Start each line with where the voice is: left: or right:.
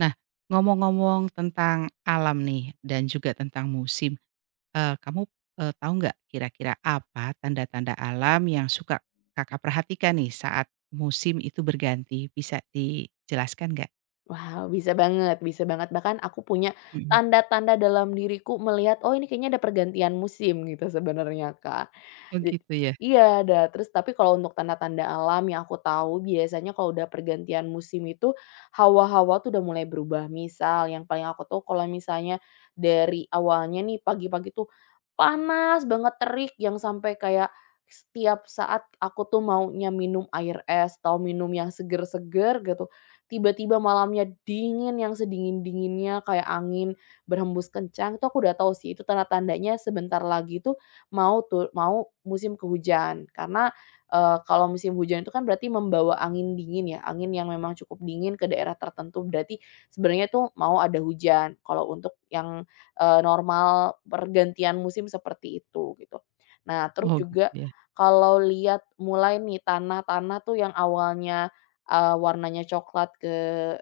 right: Nah, ngomong-ngomong tentang alam nih dan juga tentang musim, kamu, tahu nggak kira-kira apa tanda-tanda alam yang suka Kakak perhatikan nih saat musim itu berganti? Bisa dijelaskan nggak?
left: Wow, bisa banget, bahkan aku punya
right: Mhm.
left: tanda-tanda dalam diriku melihat, "Oh, ini kayaknya ada pergantian musim," gitu sebenarnya, Kak.
right: Oh
left: Jad
right: gitu ya?
left: iya, ada, terus tapi kalau untuk tanda-tanda alam yang aku tahu biasanya kalau udah pergantian musim itu, hawa-hawa tuh udah mulai berubah. Misal yang paling aku tahu kalau misalnya dari awalnya nih pagi-pagi tuh panas banget, terik, yang sampai kayak setiap saat aku tuh maunya minum air es atau minum yang seger-seger gitu tiba-tiba malamnya dingin yang sedingin-dinginnya kayak angin berhembus kencang, itu aku udah tahu sih, itu tanda-tandanya sebentar lagi tuh mau musim kehujan. Karena, kalau musim hujan itu kan berarti membawa angin dingin ya, angin yang memang cukup dingin ke daerah tertentu, berarti sebenarnya tuh mau ada hujan, kalau untuk yang, normal pergantian musim seperti itu, gitu. Nah, terus
right: Oh gitu
left: juga
right: ya?
left: kalau lihat mulai nih tanah-tanah tuh yang awalnya warnanya coklat ke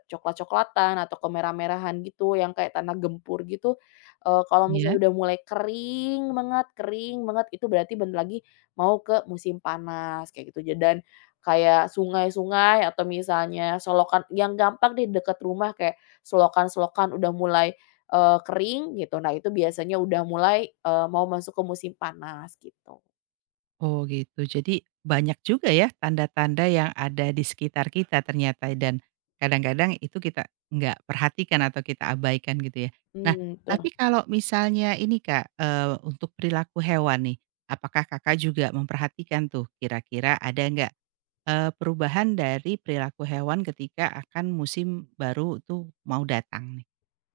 left: coklat-coklatan atau ke merah merahan gitu yang kayak tanah gempur gitu, kalau
right: Iya?
left: misalnya udah mulai kering banget itu berarti bentar lagi mau ke musim panas kayak gitu dan kayak sungai-sungai atau misalnya selokan yang gampang deh dekat rumah kayak selokan-selokan udah mulai, kering gitu nah itu biasanya udah mulai, mau masuk ke musim panas gitu.
right: Oh gitu. Jadi banyak juga ya tanda-tanda yang ada di sekitar kita ternyata dan kadang-kadang itu kita nggak perhatikan atau kita abaikan gitu ya. Nah,
left: Hmm, itu.
right: tapi kalau misalnya ini Kak, untuk perilaku hewan nih, apakah Kakak juga memperhatikan tuh kira-kira ada nggak, perubahan dari perilaku hewan ketika akan musim baru tuh mau datang nih?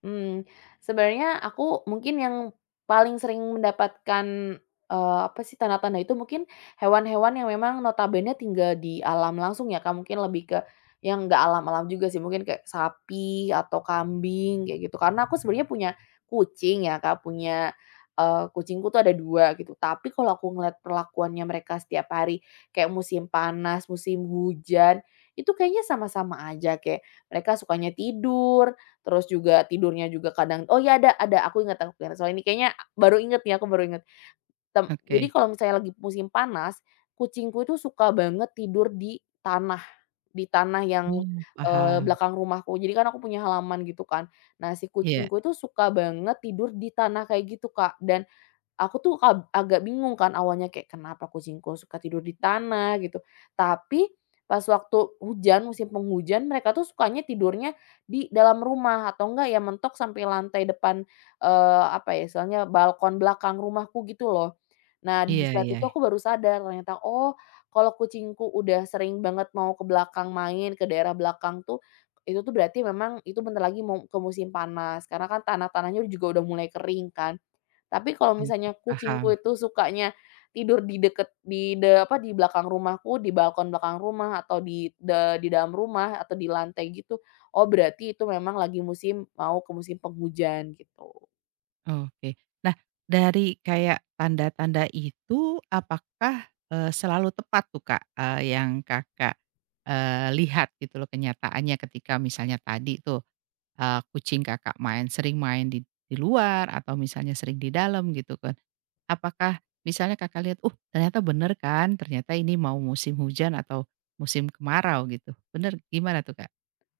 left: Mmm, sebenarnya aku mungkin yang paling sering mendapatkan, apa sih, tanda-tanda itu mungkin hewan-hewan yang memang notabene tinggal di alam langsung ya, Kak, mungkin lebih ke yang nggak alam-alam juga sih, mungkin kayak sapi atau kambing kayak gitu. Karena aku sebenarnya punya kucing ya, Kak, punya, kucingku tuh ada 2 gitu, tapi kalau aku ngelihat perlakuannya mereka setiap hari, kayak musim panas, musim hujan, itu kayaknya sama-sama aja, kayak mereka sukanya tidur. Terus juga tidurnya juga kadang oh ya ada, aku ingat soal ini kayaknya baru inget nih, aku baru inget. Jadi
right: Oke.
left: kalau misalnya lagi musim panas, kucingku itu suka banget tidur di tanah yang,
right: Oh, paham.
left: belakang rumahku. Jadi kan aku punya halaman gitu kan. Nah si
right: Iya.
left: kucingku itu suka banget tidur di tanah kayak gitu, Kak, dan aku tuh agak bingung kan awalnya kayak, "Kenapa kucingku suka tidur di tanah?" Gitu. Tapi pas waktu hujan, musim penghujan, mereka tuh sukanya tidurnya di dalam rumah atau enggak ya mentok sampai lantai depan, apa ya, istilahnya balkon belakang rumahku gitu loh. Nah, di
right: Iya,
left: saat
right: iya.
left: itu aku baru sadar ternyata, oh, kalau kucingku udah sering banget mau ke belakang main, ke daerah belakang tuh, itu tuh berarti memang itu bentar lagi mau ke musim panas. Karena kan tanah-tanahnya juga udah mulai kering kan. Tapi kalau
right: Oke,
left: misalnya kucingku
right: paham.
left: itu sukanya tidur di deket di de apa, di belakang rumahku, di balkon belakang rumah atau di dalam rumah atau di lantai gitu, oh berarti itu memang lagi musim mau ke musim penghujan gitu.
right: Oke. Nah, dari kayak tanda-tanda itu apakah, selalu tepat tuh, Kak, yang Kakak, lihat gitu loh kenyataannya ketika misalnya tadi tuh, kucing Kakak main sering main di luar atau misalnya sering di dalam gitu kan. Apakah misalnya Kakak lihat, ternyata bener kan, ternyata ini mau musim hujan atau musim kemarau," gitu. Bener gimana tuh, Kak?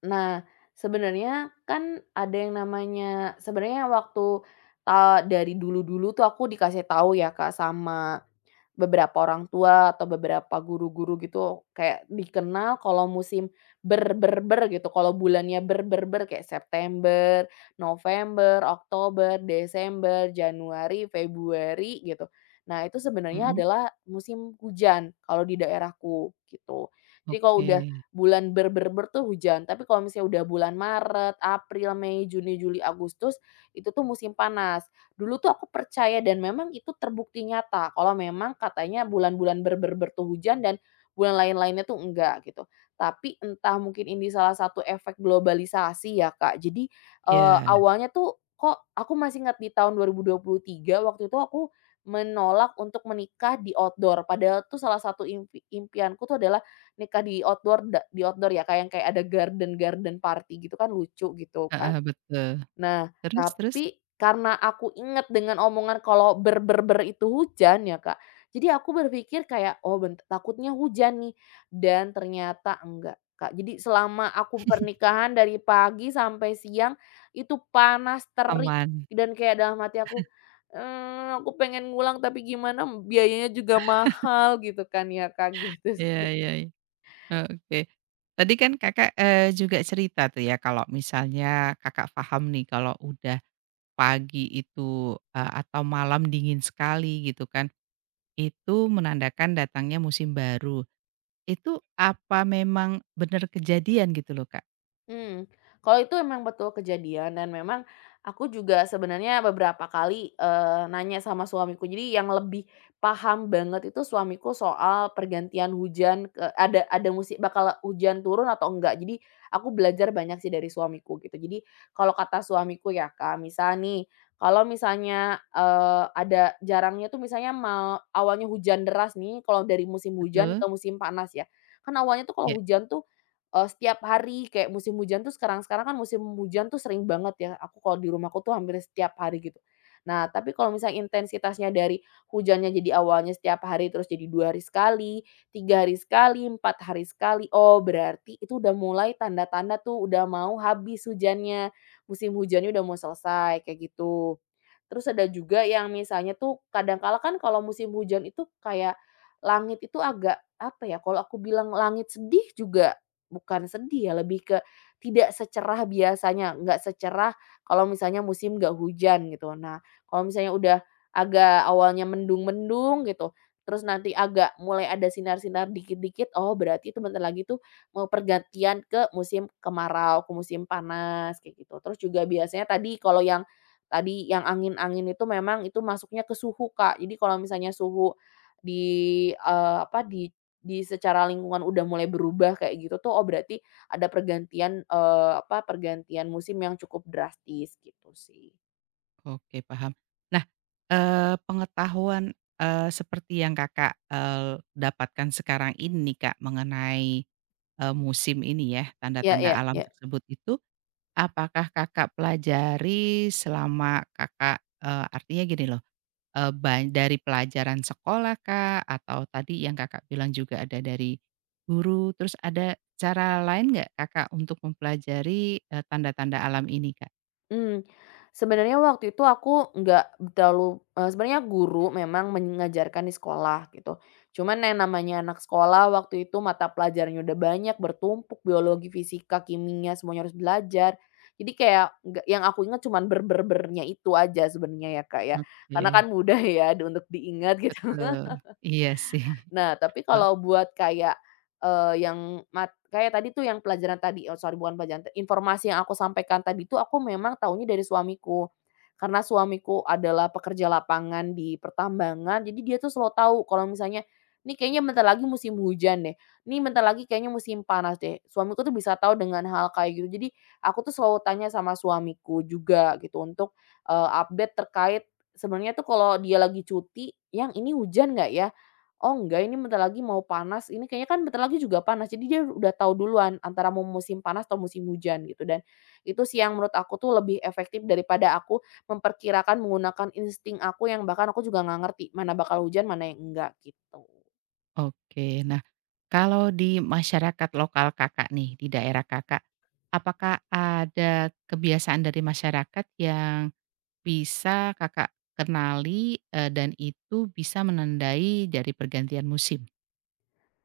left: Nah, sebenarnya kan ada yang namanya sebenarnya waktu, dari dulu-dulu tuh aku dikasih tahu ya, Kak, sama beberapa orang tua atau beberapa guru-guru gitu kayak dikenal kalau musim ber ber ber gitu, kalau bulannya ber ber ber kayak September, November, Oktober, Desember, Januari, Februari gitu. Nah itu sebenarnya
right: Mhm.
left: adalah musim hujan kalau di daerahku gitu. Jadi kalau
right: Oke.
left: udah bulan ber ber ber tuh hujan, tapi kalau misalnya udah bulan Maret, April, Mei, Juni, Juli, Agustus itu tuh musim panas. Dulu tuh aku percaya dan memang itu terbukti nyata kalau memang katanya bulan-bulan ber-ber-ber tuh hujan dan bulan lain-lainnya tuh enggak gitu. Tapi entah mungkin ini salah satu efek globalisasi ya, Kak. Jadi,
right: Ya,
left: awalnya tuh kok aku masih ingat di tahun 2023 waktu itu aku menolak untuk menikah di outdoor, padahal tuh salah satu impianku tuh adalah nikah di outdoor ya, Kak, yang kayak ada garden-garden party gitu kan lucu gitu kan.
right: heeh, betul.
left: Nah,
right: Terus, terus?
left: tapi karena aku inget dengan omongan kalau "ber ber ber" itu hujan ya, Kak, jadi aku berpikir kayak, "Oh, takutnya hujan nih," dan ternyata enggak, Kak. Jadi selama aku pernikahan dari pagi sampai siang itu panas, terik,
right: Aman.
left: dan kayak dalam hati aku, "Eh, aku pengen ngulang tapi gimana biayanya juga mahal," gitu kan ya, Kak, gitu
right: Iya, iya, iya. Oke. Tadi kan Kakak, juga cerita tuh ya kalau misalnya Kakak paham nih kalau udah pagi itu, atau malam dingin sekali gitu kan, itu menandakan datangnya musim baru. Itu apa memang bener kejadian gitu loh, Kak?
left: hmm kalau itu emang betul kejadian dan memang aku juga sebenarnya beberapa kali, nanya sama suamiku. Jadi yang lebih paham banget itu suamiku soal pergantian hujan ke ada bakal hujan turun atau enggak. Jadi aku belajar banyak sih dari suamiku gitu. Jadi kalau kata suamiku ya, Kak, misal nih, kalau misalnya, ada jarangnya tuh misalnya mau awalnya hujan deras nih kalau dari musim hujan
right: Betul.
left: ke musim panas ya. Kan awalnya tuh
right: Ya,
left: kalau hujan tuh setiap hari kayak musim hujan tuh sekarang-sekarang kan musim hujan tuh sering banget ya, aku kalau di rumahku tuh hampir setiap hari gitu. Nah, tapi kalau misalnya intensitasnya dari hujannya jadi awalnya setiap hari terus jadi 2 hari sekali, 3 hari sekali, 4 hari sekali, oh berarti itu udah mulai tanda-tanda tuh udah mau habis hujannya, musim hujannya udah mau selesai kayak gitu. Terus ada juga yang misalnya tuh kadang kala kan kalau musim hujan itu kayak langit itu agak apa ya, kalau aku bilang langit sedih juga. Bukan sedih ya, lebih ke tidak secerah biasanya, nggak secerah kalau misalnya musim nggak hujan gitu. Nah, kalau misalnya udah agak awalnya mendung-mendung gitu, terus nanti agak mulai ada sinar-sinar dikit-dikit, oh berarti itu bentar lagi tuh mau pergantian ke musim kemarau, ke musim panas kayak gitu. Terus juga biasanya tadi kalau yang tadi yang angin-angin itu memang itu masuknya ke suhu, Kak. Jadi kalau misalnya suhu di, eee, apa, di secara lingkungan udah mulai berubah kayak gitu tuh, oh berarti ada pergantian, apa, pergantian musim yang cukup drastis gitu sih.
right: oke, paham. Nah, pengetahuan, seperti yang Kakak, dapatkan sekarang ini Kak mengenai, musim ini ya,
left: Ya
right: tanda-tanda
left: ya
right: alam
left: ya
right: tersebut itu apakah Kakak pelajari selama Kakak, artinya gini loh, eee, ban dari pelajaran sekolah kak atau tadi yang Kakak bilang juga ada dari guru, terus ada cara lain nggak Kakak untuk mempelajari, tanda-tanda alam ini, Kak?
left: mmm. Sebenarnya waktu itu aku nggak terlalu sebenarnya guru memang mengajarkan di sekolah gitu. Cuman yang namanya anak sekolah waktu itu mata pelajarannya udah banyak, bertumpuk, biologi, fisika, kimia, semuanya harus belajar. Jadi kayak nggak yang aku ingat cuman bernya itu aja sebenarnya ya, Kak, ya. Karena
right: Oke,
left: kan mudah ya untuk diingat gitu.
right: betul. Iya sih.
left: Nah, tapi
right: Ok
left: kalau buat kayak, yang kayak tadi tuh yang pelajaran tadi, oh sorry bukan pelajaran, informasi yang aku sampaikan tadi tuh aku memang tahunya dari suamiku. Karena suamiku adalah pekerja lapangan di pertambangan, jadi dia tuh selalu tahu kalau misalnya, "Ini kayaknya bentar lagi musim hujan deh, nih bentar lagi kayaknya musim panas deh." Suamiku tuh bisa tahu dengan hal kayak gitu. Jadi aku tuh selalu tanya sama suamiku juga gitu untuk, update terkait sebenarnya tuh kalau dia lagi cuti, "Yang ini hujan nggak ya?" Oh enggak, ini bentar lagi mau panas, ini kayaknya kan bentar lagi juga panas, jadi dia udah tahu duluan antara mau musim panas atau musim hujan gitu dan itu sih yang menurut aku tuh lebih efektif daripada aku memperkirakan menggunakan insting aku yang bahkan aku juga nggak ngerti mana bakal hujan, mana yang enggak gitu.
right: oke. Nah, kalau di masyarakat lokal Kakak nih, di daerah Kakak, apakah ada kebiasaan dari masyarakat yang bisa Kakak kenali, dan itu bisa menandai dari pergantian musim.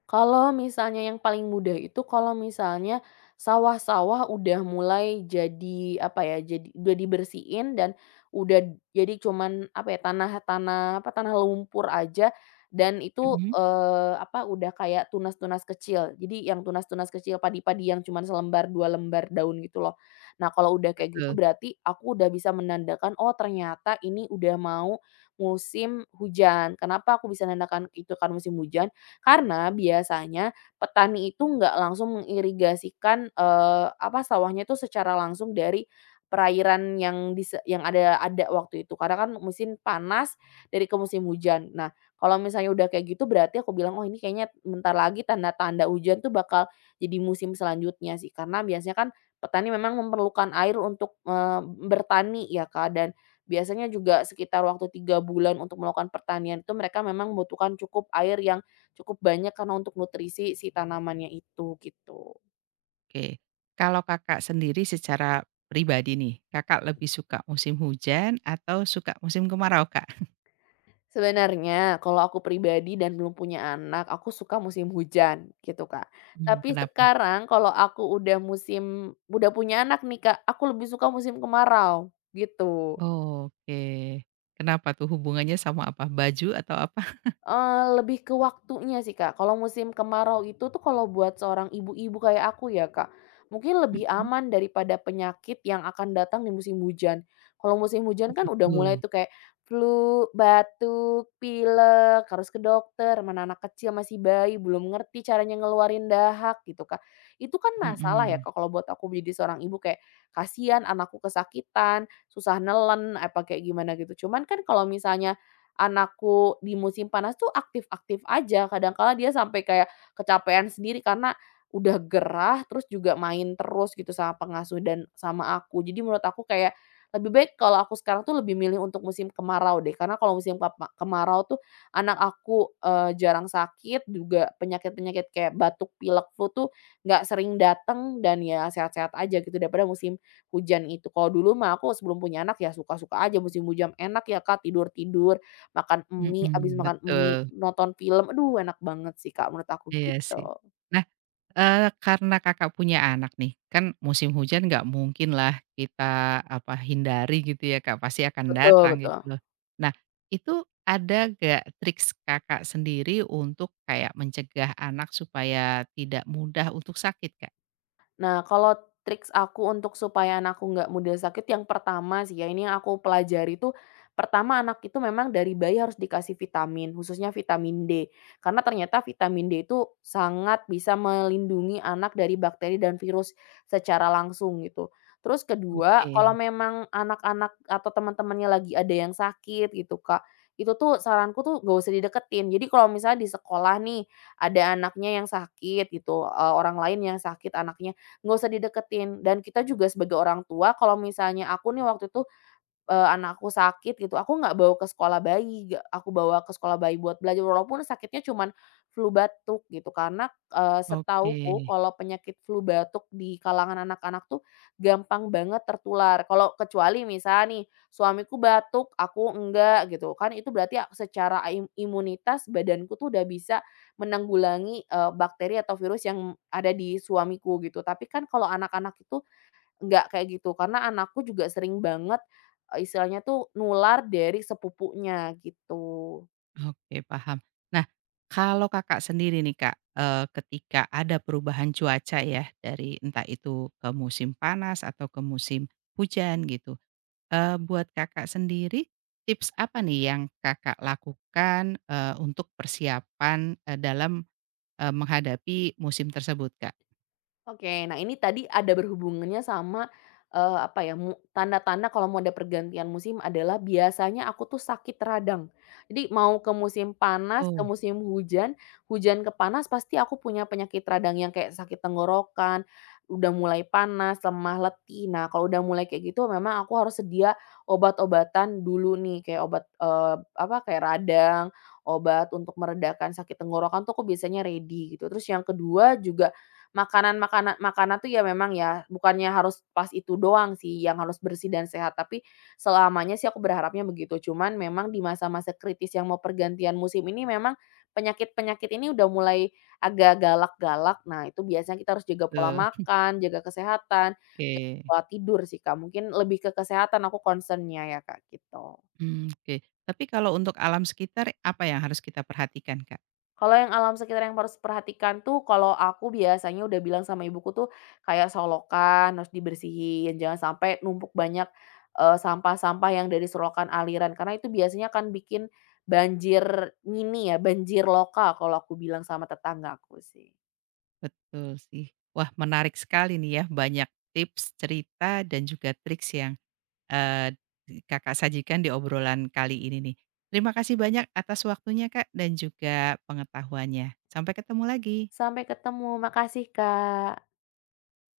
left: Kalau misalnya yang paling mudah itu kalau misalnya sawah-sawah udah mulai jadi, apa ya, jadi udah dibersihin dan udah jadi cuman, apa ya, tanah-tanah, apa, tanah lumpur aja dan itu,
right: Mhm.
left: apa, udah kayak tunas-tunas kecil. Jadi yang tunas-tunas kecil, padi-padi yang cuman selembar, 2 lembar daun gitu loh. Nah, kalau udah kayak gitu
right: Betul,
left: berarti aku udah bisa menandakan, "Oh, ternyata ini udah mau musim hujan." Kenapa aku bisa menandakan itu kan musim hujan? Karena biasanya petani itu nggak langsung mengirigasikan, apa, sawahnya itu secara langsung dari perairan yang yang ada waktu itu, karena kan musim panas dari ke musim hujan. Nah, kalau misalnya udah kayak gitu berarti aku bilang, "Oh, ini kayaknya bentar lagi tanda-tanda hujan tuh bakal jadi musim selanjutnya sih." Karena biasanya kan petani memang memerlukan air untuk, bertani ya, Kak, dan biasanya juga sekitar waktu 3 bulan untuk melakukan pertanian itu mereka memang membutuhkan cukup air yang cukup banyak karena untuk nutrisi si tanamannya itu, gitu.
right: oke. Kalau Kakak sendiri secara pribadi nih, Kakak lebih suka musim hujan atau suka musim kemarau, Kak?
left: Sebenarnya kalau aku pribadi dan belum punya anak, aku suka musim hujan gitu, Kak.
right: Mmm.
left: Tapi
right: Kenapa?
left: sekarang kalau aku udah udah punya anak nih, Kak, aku lebih suka musim kemarau, gitu.
right: Oh, oke. Kenapa tuh hubungannya sama apa? Baju atau apa?
left: Lebih ke waktunya sih, Kak. Kalau musim kemarau itu tuh kalau buat seorang ibu-ibu kayak aku ya, Kak, mungkin lebih
right: Mhm.
left: aman daripada penyakit yang akan datang di musim hujan. Kalau musim
right: Oh
left: hujan kan udah mulai
right: gitu.
left: tuh kayak flu, batuk, pilek, harus ke dokter, mana anak kecil masih bayi belum ngerti caranya ngeluarin dahak gitu, Kak. Itu kan masalah ya,
right: Mhm,
left: Kak, kalau buat aku jadi seorang ibu kayak kasihan anakku kesakitan, susah nelen, apa kayak gimana gitu. Cuman kan kalau misalnya anakku di musim panas tuh aktif-aktif aja, kadang kala dia sampai kayak kecapean sendiri karena udah gerah, terus juga main terus gitu sama pengasuh dan sama aku. Jadi menurut aku kayak lebih baik kalau aku sekarang tuh lebih milih untuk musim kemarau deh, karena kalau musim kemarau tuh anak aku, jarang sakit, juga penyakit-penyakit kayak batuk, pilek, flu tuh nggak sering datang dan ya sehat-sehat aja gitu daripada musim hujan itu. Kalau dulu mah aku sebelum punya anak ya suka-suka aja musim hujan, enak ya, Kak, tidur-tidur, makan mie, abis
right: mhm,
left: makan mie,
right: betul.
left: nonton film, aduh enak banget sih, Kak, menurut aku
right: Iya
left: gitu.
right: sih. Nah, karena Kakak punya anak nih, kan musim hujan nggak mungkinlah kita, apa, hindari gitu ya, Kak, pasti akan
left: Betul
right: datang gitu
left: betul.
right: loh. Nah, itu ada nggak triks Kakak sendiri untuk kayak mencegah anak supaya tidak mudah untuk sakit, Kak?
left: Nah, kalau triks aku untuk supaya anakku nggak mudah sakit, yang pertama sih ya, ini yang aku pelajari tuh, pertama anak itu memang dari bayi harus dikasih vitamin, khususnya vitamin D. Karena ternyata vitamin D itu sangat bisa melindungi anak dari bakteri dan virus secara langsung gitu. Terus kedua, kalau
right: Oke,
left: memang anak-anak atau teman-temannya lagi ada yang sakit gitu, Kak, itu tuh saranku tuh gak usah dideketin. Jadi kalau misalnya di sekolah nih ada anaknya yang sakit gitu, orang lain yang sakit anaknya nggak usah dideketin, dan kita juga sebagai orang tua kalau misalnya aku nih waktu itu anakku sakit gitu, aku nggak bawa ke sekolah bayi, nggak aku bawa ke sekolah bayi buat belajar walaupun sakitnya cuman flu batuk gitu karena,
right: oke,
left: setahuku kalau penyakit flu batuk di kalangan anak-anak tuh gampang banget tertular. Kalau kecuali misalnya nih suamiku batuk, aku enggak gitu kan itu berarti secara imunitas badanku tuh udah bisa menanggulangi, bakteri atau virus yang ada di suamiku gitu. Tapi kan kalau anak-anak itu nggak kayak gitu, karena anakku juga sering banget, istilahnya tuh nular dari sepupunya gitu.
right: oke, paham. Nah, kalau Kakak sendiri nih, Kak, ketika ada perubahan cuaca ya dari entah itu ke musim panas atau ke musim hujan gitu, buat Kakak sendiri, tips apa nih yang Kakak lakukan, untuk persiapan, dalam, menghadapi musim tersebut, Kak?
left: Oke, nah ini tadi ada berhubungannya sama, apa ya, tanda-tanda kalau mau ada pergantian musim adalah biasanya aku tuh sakit radang. Jadi mau ke musim panas, ke
right: Oh,
left: musim hujan, hujan ke panas pasti aku punya penyakit radang yang kayak sakit tenggorokan, udah mulai panas, lemah, letih. Nah kalau udah mulai kayak gitu memang aku harus sedia obat-obatan dulu nih kayak obat, apa, kayak radang, obat untuk meredakan sakit tenggorokan tuh aku biasanya ready gitu. Terus yang kedua juga Makanan makanan makanan tuh ya memang ya, bukannya harus pas itu doang sih yang harus bersih dan sehat, tapi selamanya sih aku berharapnya begitu. Cuman memang di masa-masa kritis yang mau pergantian musim ini memang penyakit-penyakit ini udah mulai agak galak-galak. Nah, itu biasanya kita harus jaga pola
right: betul.
left: makan, jaga kesehatan,
right: Oke.
left: pola tidur sih, Kak. Mungkin lebih ke kesehatan aku concern-nya ya, Kak, gitu.
right: Mmm, oke. Tapi kalau untuk alam sekitar, apa yang harus kita perhatikan, Kak?
left: Kalau yang alam sekitar yang harus perhatikan tuh, kalau aku biasanya udah bilang sama ibuku tuh, kayak solokan harus dibersihin, jangan sampai numpuk banyak, sampah-sampah yang dari sorokan aliran, karena itu biasanya akan bikin banjir mini ya, banjir lokal kalau aku bilang sama tetanggaku sih.
right: Betul sih. Wah, menarik sekali nih ya, banyak tips, cerita, dan juga triks yang, eee, Kakak sajikan di obrolan kali ini nih. Terima kasih banyak atas waktunya, Kak, dan juga pengetahuannya. Sampai ketemu lagi.
left: Sampai ketemu, makasih, Kak.